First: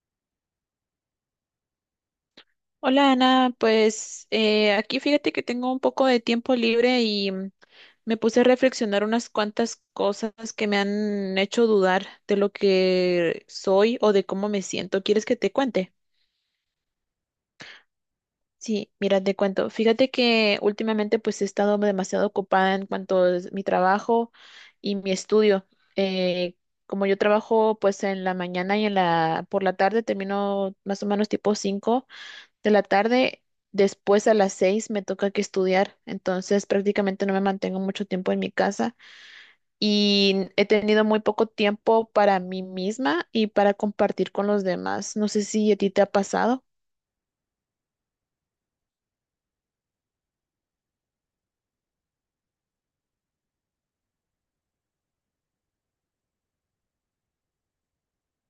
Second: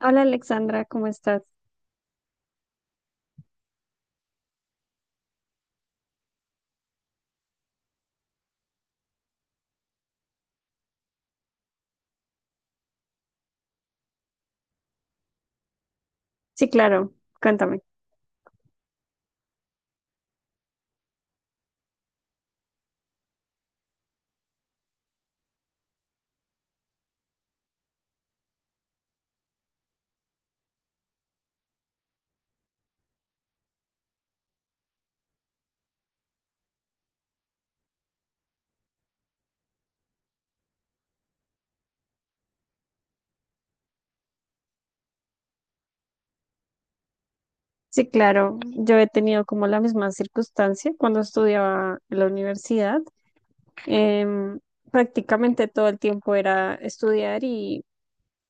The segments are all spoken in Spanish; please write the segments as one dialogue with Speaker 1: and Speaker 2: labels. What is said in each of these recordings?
Speaker 1: Hola Alexandra, ¿cómo estás?
Speaker 2: Hola Ana, pues aquí fíjate que tengo un poco de tiempo libre y me puse a reflexionar unas cuantas cosas que me han hecho dudar de lo que soy o de cómo me siento. ¿Quieres que te cuente?
Speaker 1: Sí, claro, cuéntame.
Speaker 2: Sí, mira, te cuento. Fíjate que últimamente pues he estado demasiado ocupada en cuanto a mi trabajo y mi estudio. Eh, Como yo trabajo pues en la mañana y en la por la tarde termino más o menos tipo 5. De la tarde, después a las seis me toca que estudiar, entonces prácticamente no me mantengo mucho tiempo en mi casa y he tenido muy poco tiempo para mí misma y para compartir con los demás. No sé si a ti te ha pasado.
Speaker 1: Sí, claro, yo he tenido como la misma circunstancia cuando estudiaba en la universidad. Em, Prácticamente todo el tiempo era estudiar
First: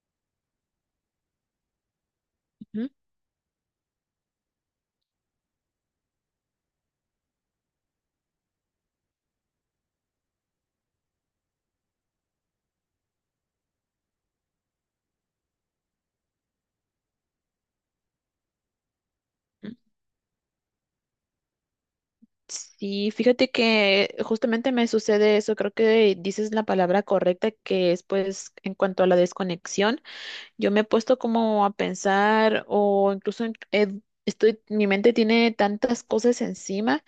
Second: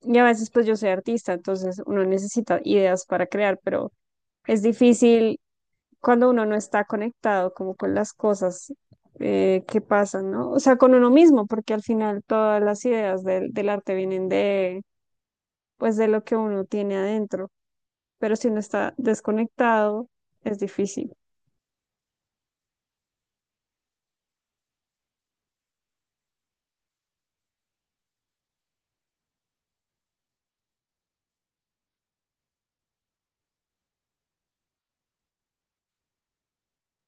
Speaker 1: y a veces pues yo soy artista, entonces uno necesita
Speaker 2: Ujú.
Speaker 1: ideas para crear, pero es difícil cuando uno no está conectado como con las cosas que pasan, ¿no? O sea, con uno mismo, porque al final todas las ideas del arte vienen de, pues de lo que uno tiene adentro. Pero si uno está desconectado, es difícil.
Speaker 2: Sí, fíjate que justamente me sucede eso, creo que dices la palabra correcta, que es pues en cuanto a la desconexión, yo me he puesto como a pensar o estoy, mi mente tiene tantas cosas encima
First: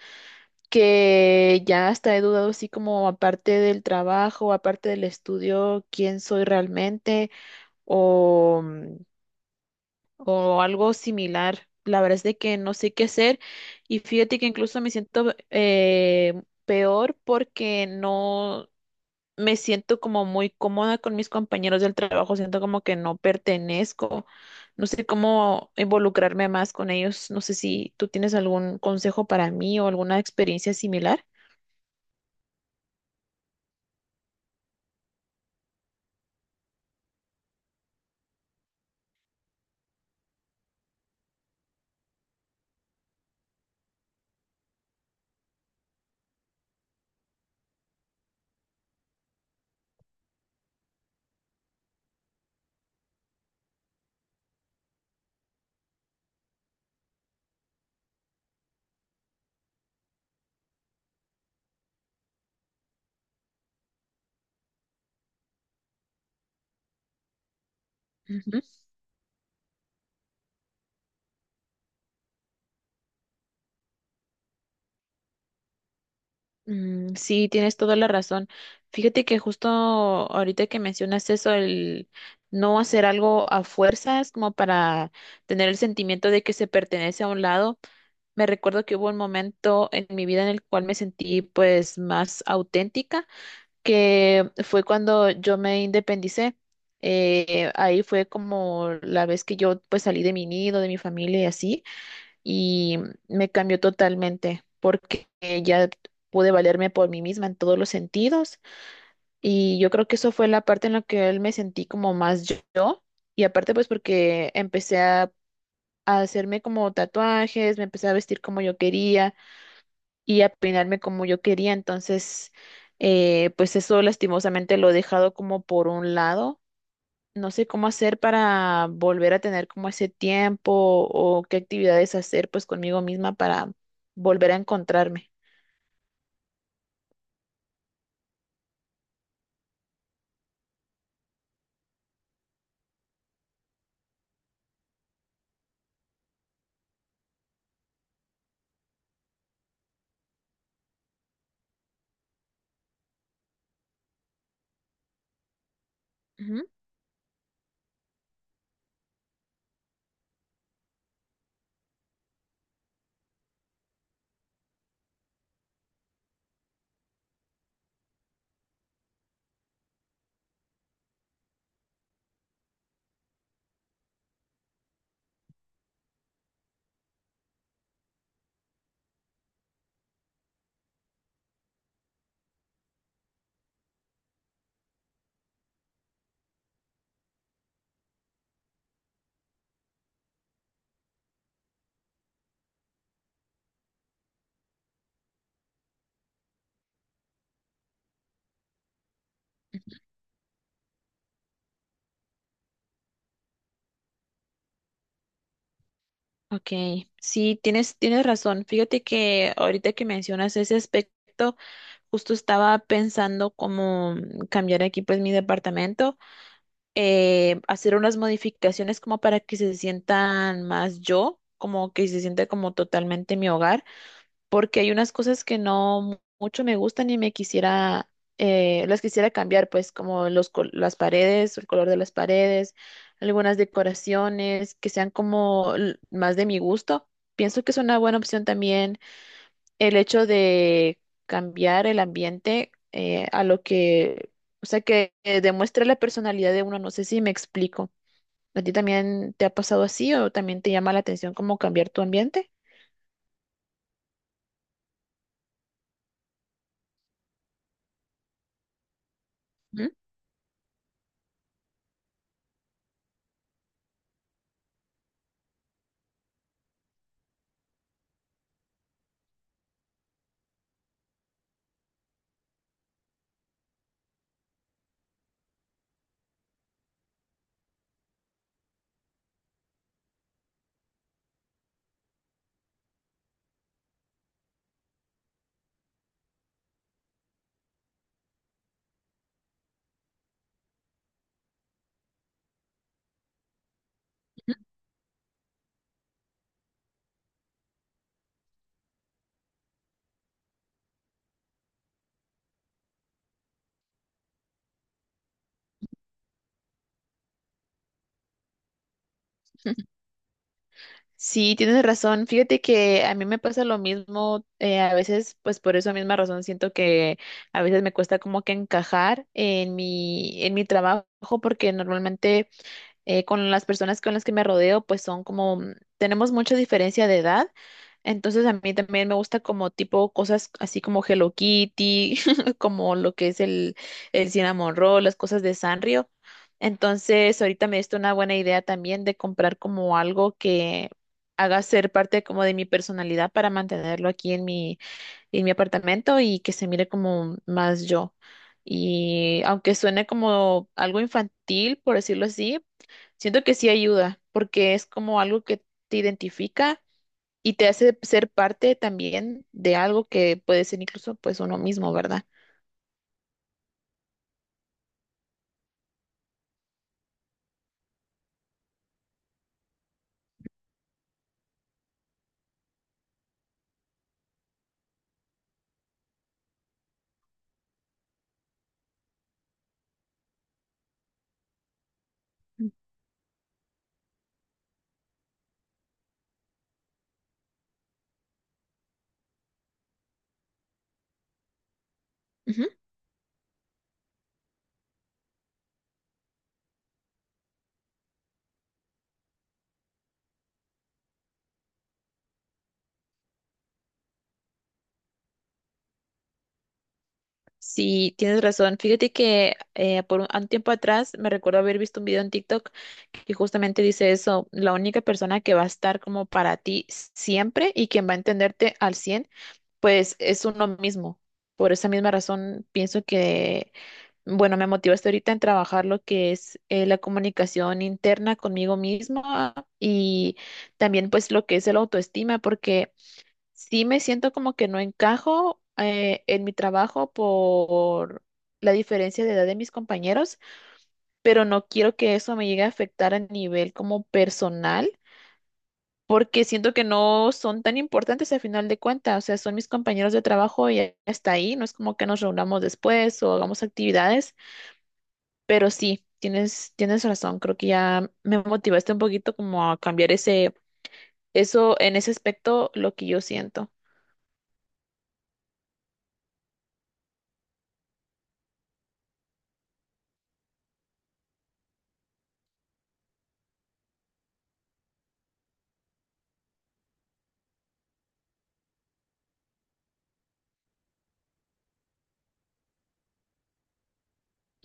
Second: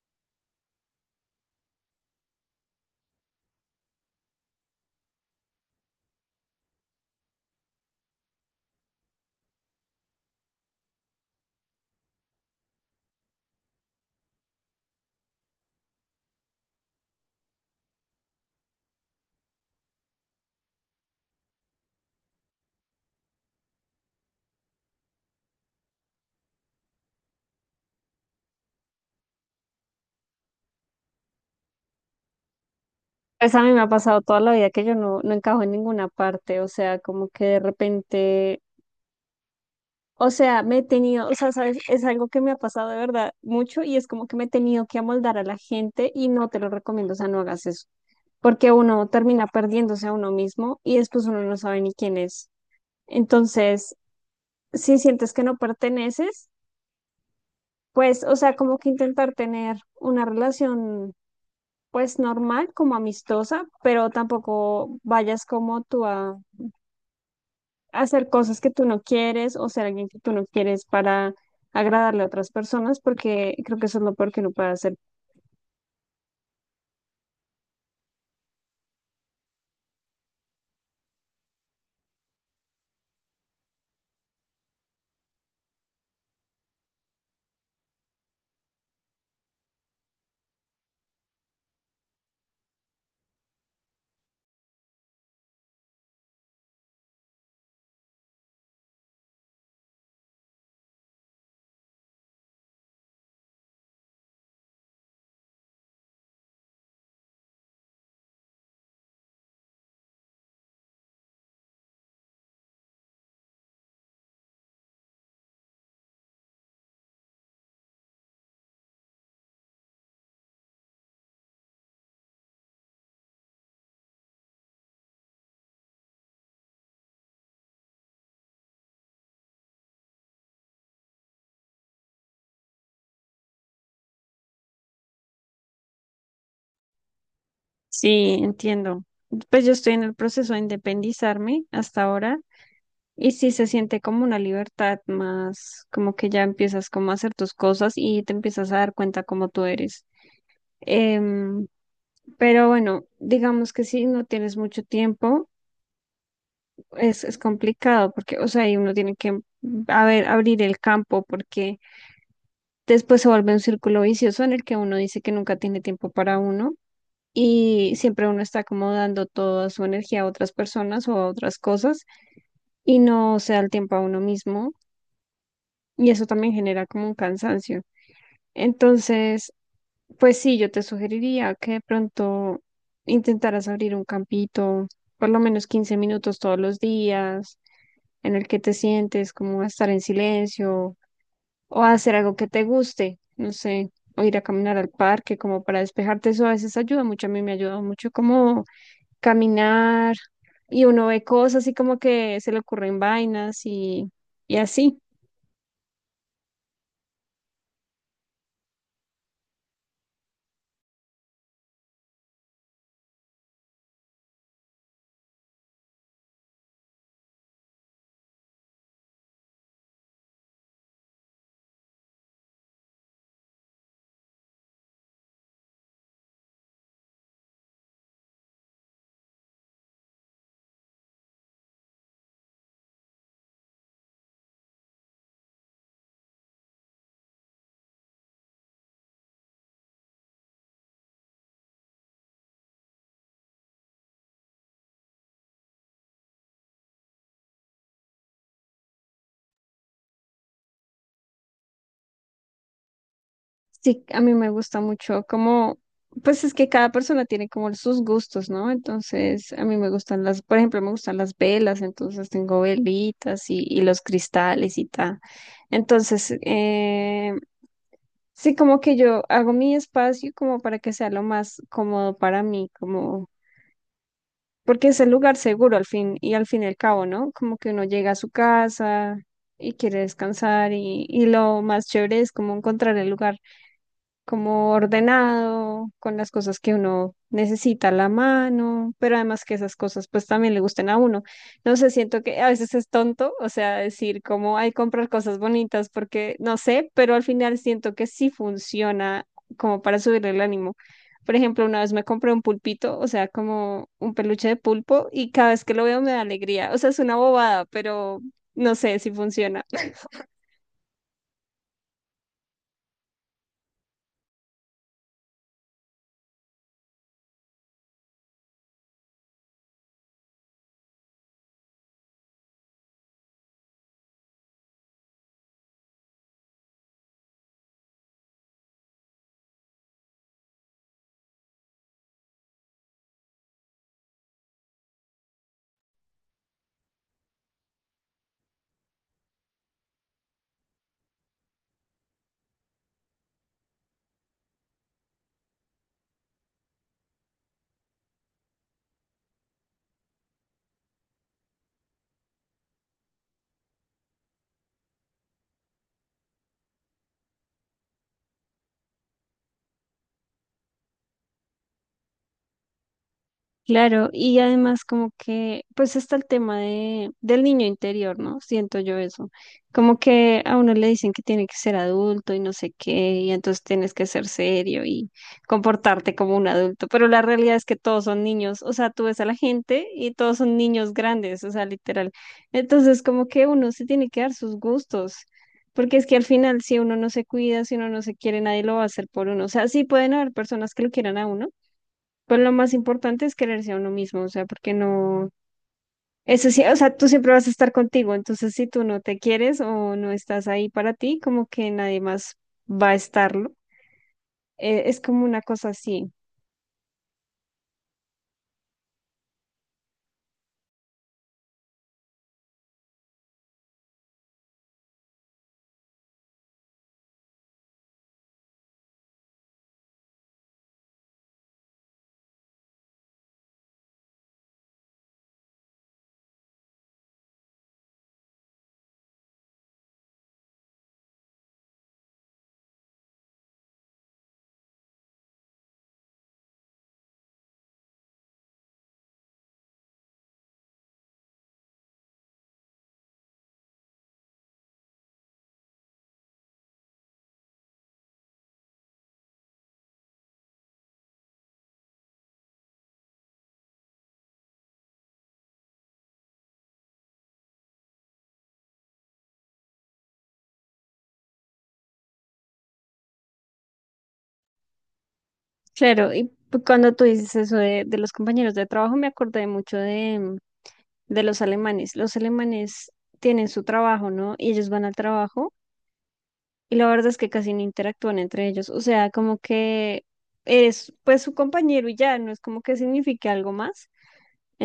Speaker 2: que ya hasta he dudado así como aparte del trabajo, aparte del estudio, quién soy realmente o, mm, o algo similar. La verdad es de que no sé qué hacer y fíjate que incluso me siento peor porque no me siento como muy cómoda con mis compañeros del trabajo, siento como que no pertenezco, no sé cómo involucrarme más con ellos, no sé si tú tienes algún consejo para mí o alguna experiencia similar.
Speaker 1: Pues a mí me ha pasado toda la vida que yo no encajo en ninguna parte, o sea, como que de repente, o sea, me he tenido, o sea, sabes, es algo que me ha pasado de verdad mucho y es como que me he tenido que amoldar a la gente y no te lo recomiendo, o sea, no hagas eso, porque uno termina perdiéndose a uno mismo y después uno no sabe ni quién es. Entonces, si sientes que no perteneces, pues, o sea, como que intentar tener una relación pues normal, como amistosa, pero tampoco vayas como tú a hacer cosas que tú no quieres o ser alguien que tú no quieres para agradarle a otras personas, porque creo que eso es lo peor que uno puede hacer.
Speaker 2: Mm, sí, tienes toda la razón. Fíjate que justo ahorita que mencionas eso, el no hacer algo a fuerzas, como para tener el sentimiento de que se pertenece a un lado, me recuerdo que hubo un momento en mi vida en el cual me sentí pues más auténtica, que fue cuando yo me independicé. Ahí fue como la vez que yo pues salí de mi nido, de mi familia y así y me cambió totalmente porque ya pude valerme por mí misma en todos los sentidos y yo creo que eso fue la parte en la que él me sentí como más yo y aparte pues porque a hacerme como tatuajes, me empecé a vestir como yo quería y a peinarme como yo quería, entonces pues eso lastimosamente lo he dejado como por un lado, no sé cómo hacer para volver a tener como ese tiempo o qué actividades hacer pues conmigo misma para volver a encontrarme.
Speaker 1: Sí, entiendo. Pues yo estoy en el proceso de independizarme hasta ahora y sí se siente como una libertad más, como que ya empiezas como a hacer tus cosas y te empiezas a dar cuenta cómo tú eres. Em, pero bueno, digamos que si no tienes mucho tiempo
Speaker 2: Ujú.
Speaker 1: es complicado porque, o sea, y uno tiene que a ver, abrir el campo porque después se vuelve un círculo vicioso en el que uno dice que nunca tiene tiempo para uno y siempre uno está como dando toda su energía a otras personas o a otras cosas y no se da el tiempo a uno mismo y eso también genera como un cansancio. Entonces, pues sí, yo te sugeriría que de pronto intentaras abrir un campito, por lo menos 15 minutos todos los días en el que te sientes, como a estar en silencio o a hacer algo que te guste, no sé, o ir a caminar al parque como para despejarte, eso a veces ayuda mucho, a mí me ayuda mucho como caminar y uno ve cosas y como que se le ocurren vainas y así.
Speaker 2: Ok, sí, tienes razón. Fíjate que ahorita que mencionas ese aspecto, justo estaba pensando cómo cambiar aquí pues mi departamento, hacer unas modificaciones como para que se sientan más yo, como que se sienta como totalmente mi hogar. Porque hay unas cosas que no mu- mucho me gustan y me quisiera, las quisiera cambiar, pues como las paredes, el color de las paredes, algunas decoraciones que sean como más de mi gusto. Pienso que es una buena opción también el hecho de cambiar el ambiente a lo que, o sea, que demuestre la personalidad de uno. No sé si me explico. ¿A ti también te ha pasado así o también te llama la atención cómo cambiar tu ambiente?
Speaker 1: Sí, a mí me gusta mucho como, pues es que cada persona tiene como sus gustos, ¿no? Entonces, a mí
Speaker 2: ¿Mm?
Speaker 1: me gustan las, por ejemplo, me gustan las velas, entonces tengo velitas y los cristales y tal. Entonces, sí, como que yo hago mi espacio como para que sea lo más cómodo para mí, como, porque es el lugar seguro al fin y al cabo, ¿no? Como que uno llega a su casa y quiere descansar y lo más chévere es como encontrar el lugar como ordenado, con las cosas que uno necesita a la mano, pero además que esas cosas pues también le gusten a uno. No sé, siento que a veces es tonto, o sea, decir como hay comprar cosas bonitas porque no sé, pero al final siento que sí funciona como para subirle el ánimo. Por ejemplo, una vez me compré un pulpito, o sea, como un peluche de pulpo, y cada vez que lo veo me da alegría. O sea, es una bobada, pero no sé si funciona.
Speaker 2: Sí, tienes razón. Fíjate que a mí me pasa lo mismo. A veces, pues por esa misma razón, siento que a veces me cuesta como que encajar en en mi trabajo, porque normalmente con las personas con las que me rodeo, pues son como, tenemos mucha diferencia de edad, entonces a mí también me gusta como tipo cosas así como Hello Kitty, como lo que es el Cinnamon Roll, las cosas de Sanrio. Entonces ahorita me diste una buena idea también de comprar como algo que haga ser parte como de mi personalidad para mantenerlo aquí en en mi apartamento y que se mire como más yo. Y aunque suene como algo infantil, por decirlo así, siento que sí ayuda, porque es como algo que te identifica y te hace ser parte también de algo que puede ser incluso pues uno mismo, ¿verdad?
Speaker 1: Claro, y además como que, pues está el tema del niño interior, ¿no? Siento yo eso. Como que a uno le dicen que tiene que ser adulto y no sé qué, y entonces tienes que ser serio y comportarte como un adulto, pero la realidad es que todos son niños, o sea, tú ves a la gente y todos son niños grandes, o sea, literal. Entonces como que uno se tiene que dar sus gustos. Porque es que al final, si uno no se cuida, si uno no se quiere, nadie lo va a hacer por uno. O sea, sí pueden haber personas que lo quieran a uno, pues lo
Speaker 2: Ujú.
Speaker 1: más importante es quererse a uno mismo, o sea, porque no, eso sí, o sea, tú siempre vas a estar contigo, entonces si tú no te quieres o no estás ahí para ti, como que nadie más va a estarlo. Es como una cosa así.
Speaker 2: Sí, tienes razón. Fíjate que por un tiempo atrás me recuerdo haber visto un video en TikTok que justamente dice eso, la única persona que va a estar como para ti siempre y quien va a entenderte al 100 pues es uno mismo. Por esa misma razón, pienso que, bueno, me motivaste ahorita en trabajar lo que es la comunicación interna conmigo misma y también pues lo que es el autoestima, porque sí me siento como que no encajo en mi trabajo por la diferencia de edad de mis compañeros, pero no quiero que eso me llegue a afectar a nivel como personal porque siento que no son tan importantes al final de cuentas, o sea, son mis compañeros de trabajo y ya está ahí, no es como que nos reunamos después o hagamos actividades, pero sí, tienes razón, creo que ya me motivaste un poquito como a cambiar eso en ese aspecto, lo que yo siento.
Speaker 1: Claro, y cuando tú dices eso de los compañeros de trabajo, me acordé mucho de, mm, de los alemanes. Los alemanes tienen su trabajo, ¿no? Y ellos van al trabajo y la verdad es que casi no interactúan entre ellos, o sea, como que eres pues su compañero y ya, no es como que signifique algo más.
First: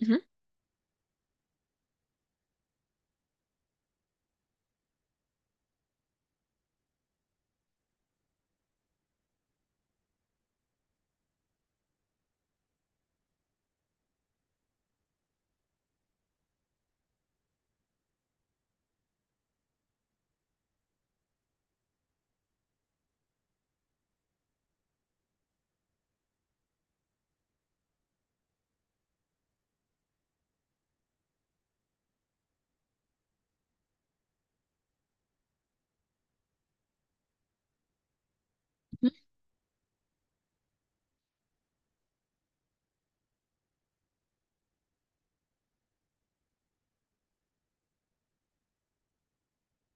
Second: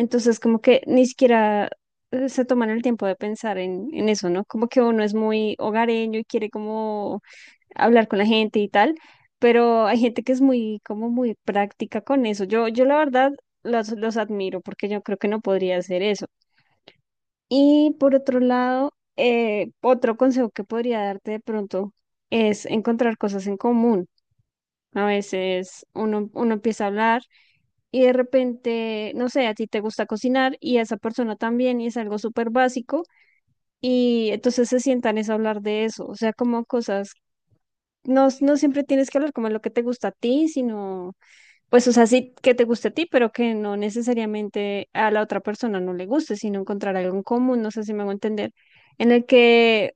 Speaker 2: Ujú.
Speaker 1: como que ni siquiera se toman el tiempo de pensar en eso, ¿no? Como que uno es muy hogareño y quiere como hablar con la gente y tal, pero hay gente que es muy, como muy práctica con eso. Yo la verdad los admiro porque yo creo que no podría hacer eso. Y por otro lado, otro consejo que podría darte de pronto es encontrar cosas en común. A veces uno empieza a hablar y de repente, no sé, a ti te gusta cocinar y a esa persona también y es algo súper básico y entonces se sientan es a hablar de eso, o sea, como cosas, no siempre tienes que hablar como lo que te gusta a ti, sino, pues, o sea, sí que te guste a ti, pero que no necesariamente a la otra persona no le guste, sino encontrar algo en común, no sé si me hago entender, en el que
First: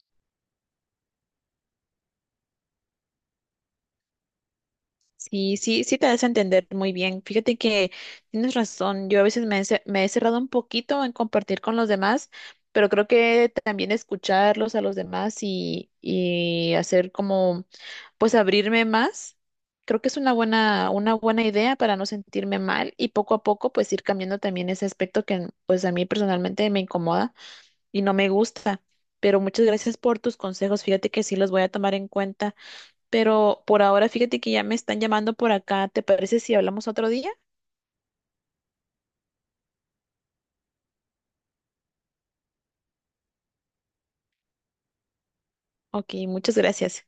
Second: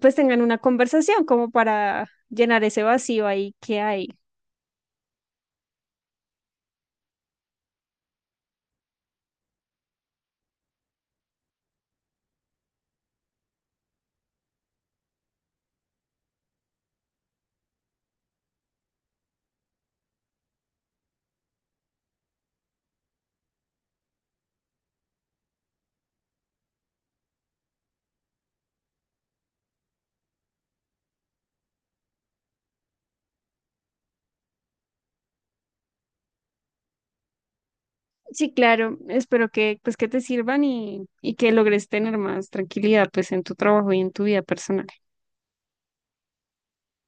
Speaker 1: pues tengan una conversación como para llenar ese vacío ahí que hay.
Speaker 2: Sí, sí te das a entender muy bien. Fíjate que tienes razón. Yo a veces me he cerrado un poquito en compartir con los demás, pero creo que también escucharlos a los demás y hacer como, pues abrirme más. Creo que es una una buena idea para no sentirme mal y poco a poco pues ir cambiando también ese aspecto que pues a mí personalmente me incomoda y no me gusta. Pero muchas gracias por tus consejos. Fíjate que sí los voy a tomar en cuenta. Pero por ahora, fíjate que ya me están llamando por acá. ¿Te parece si hablamos otro día?
Speaker 1: Sí, claro, espero que pues que te sirvan y que logres tener más tranquilidad pues en tu trabajo y en tu vida personal.
Speaker 2: Ok, muchas gracias.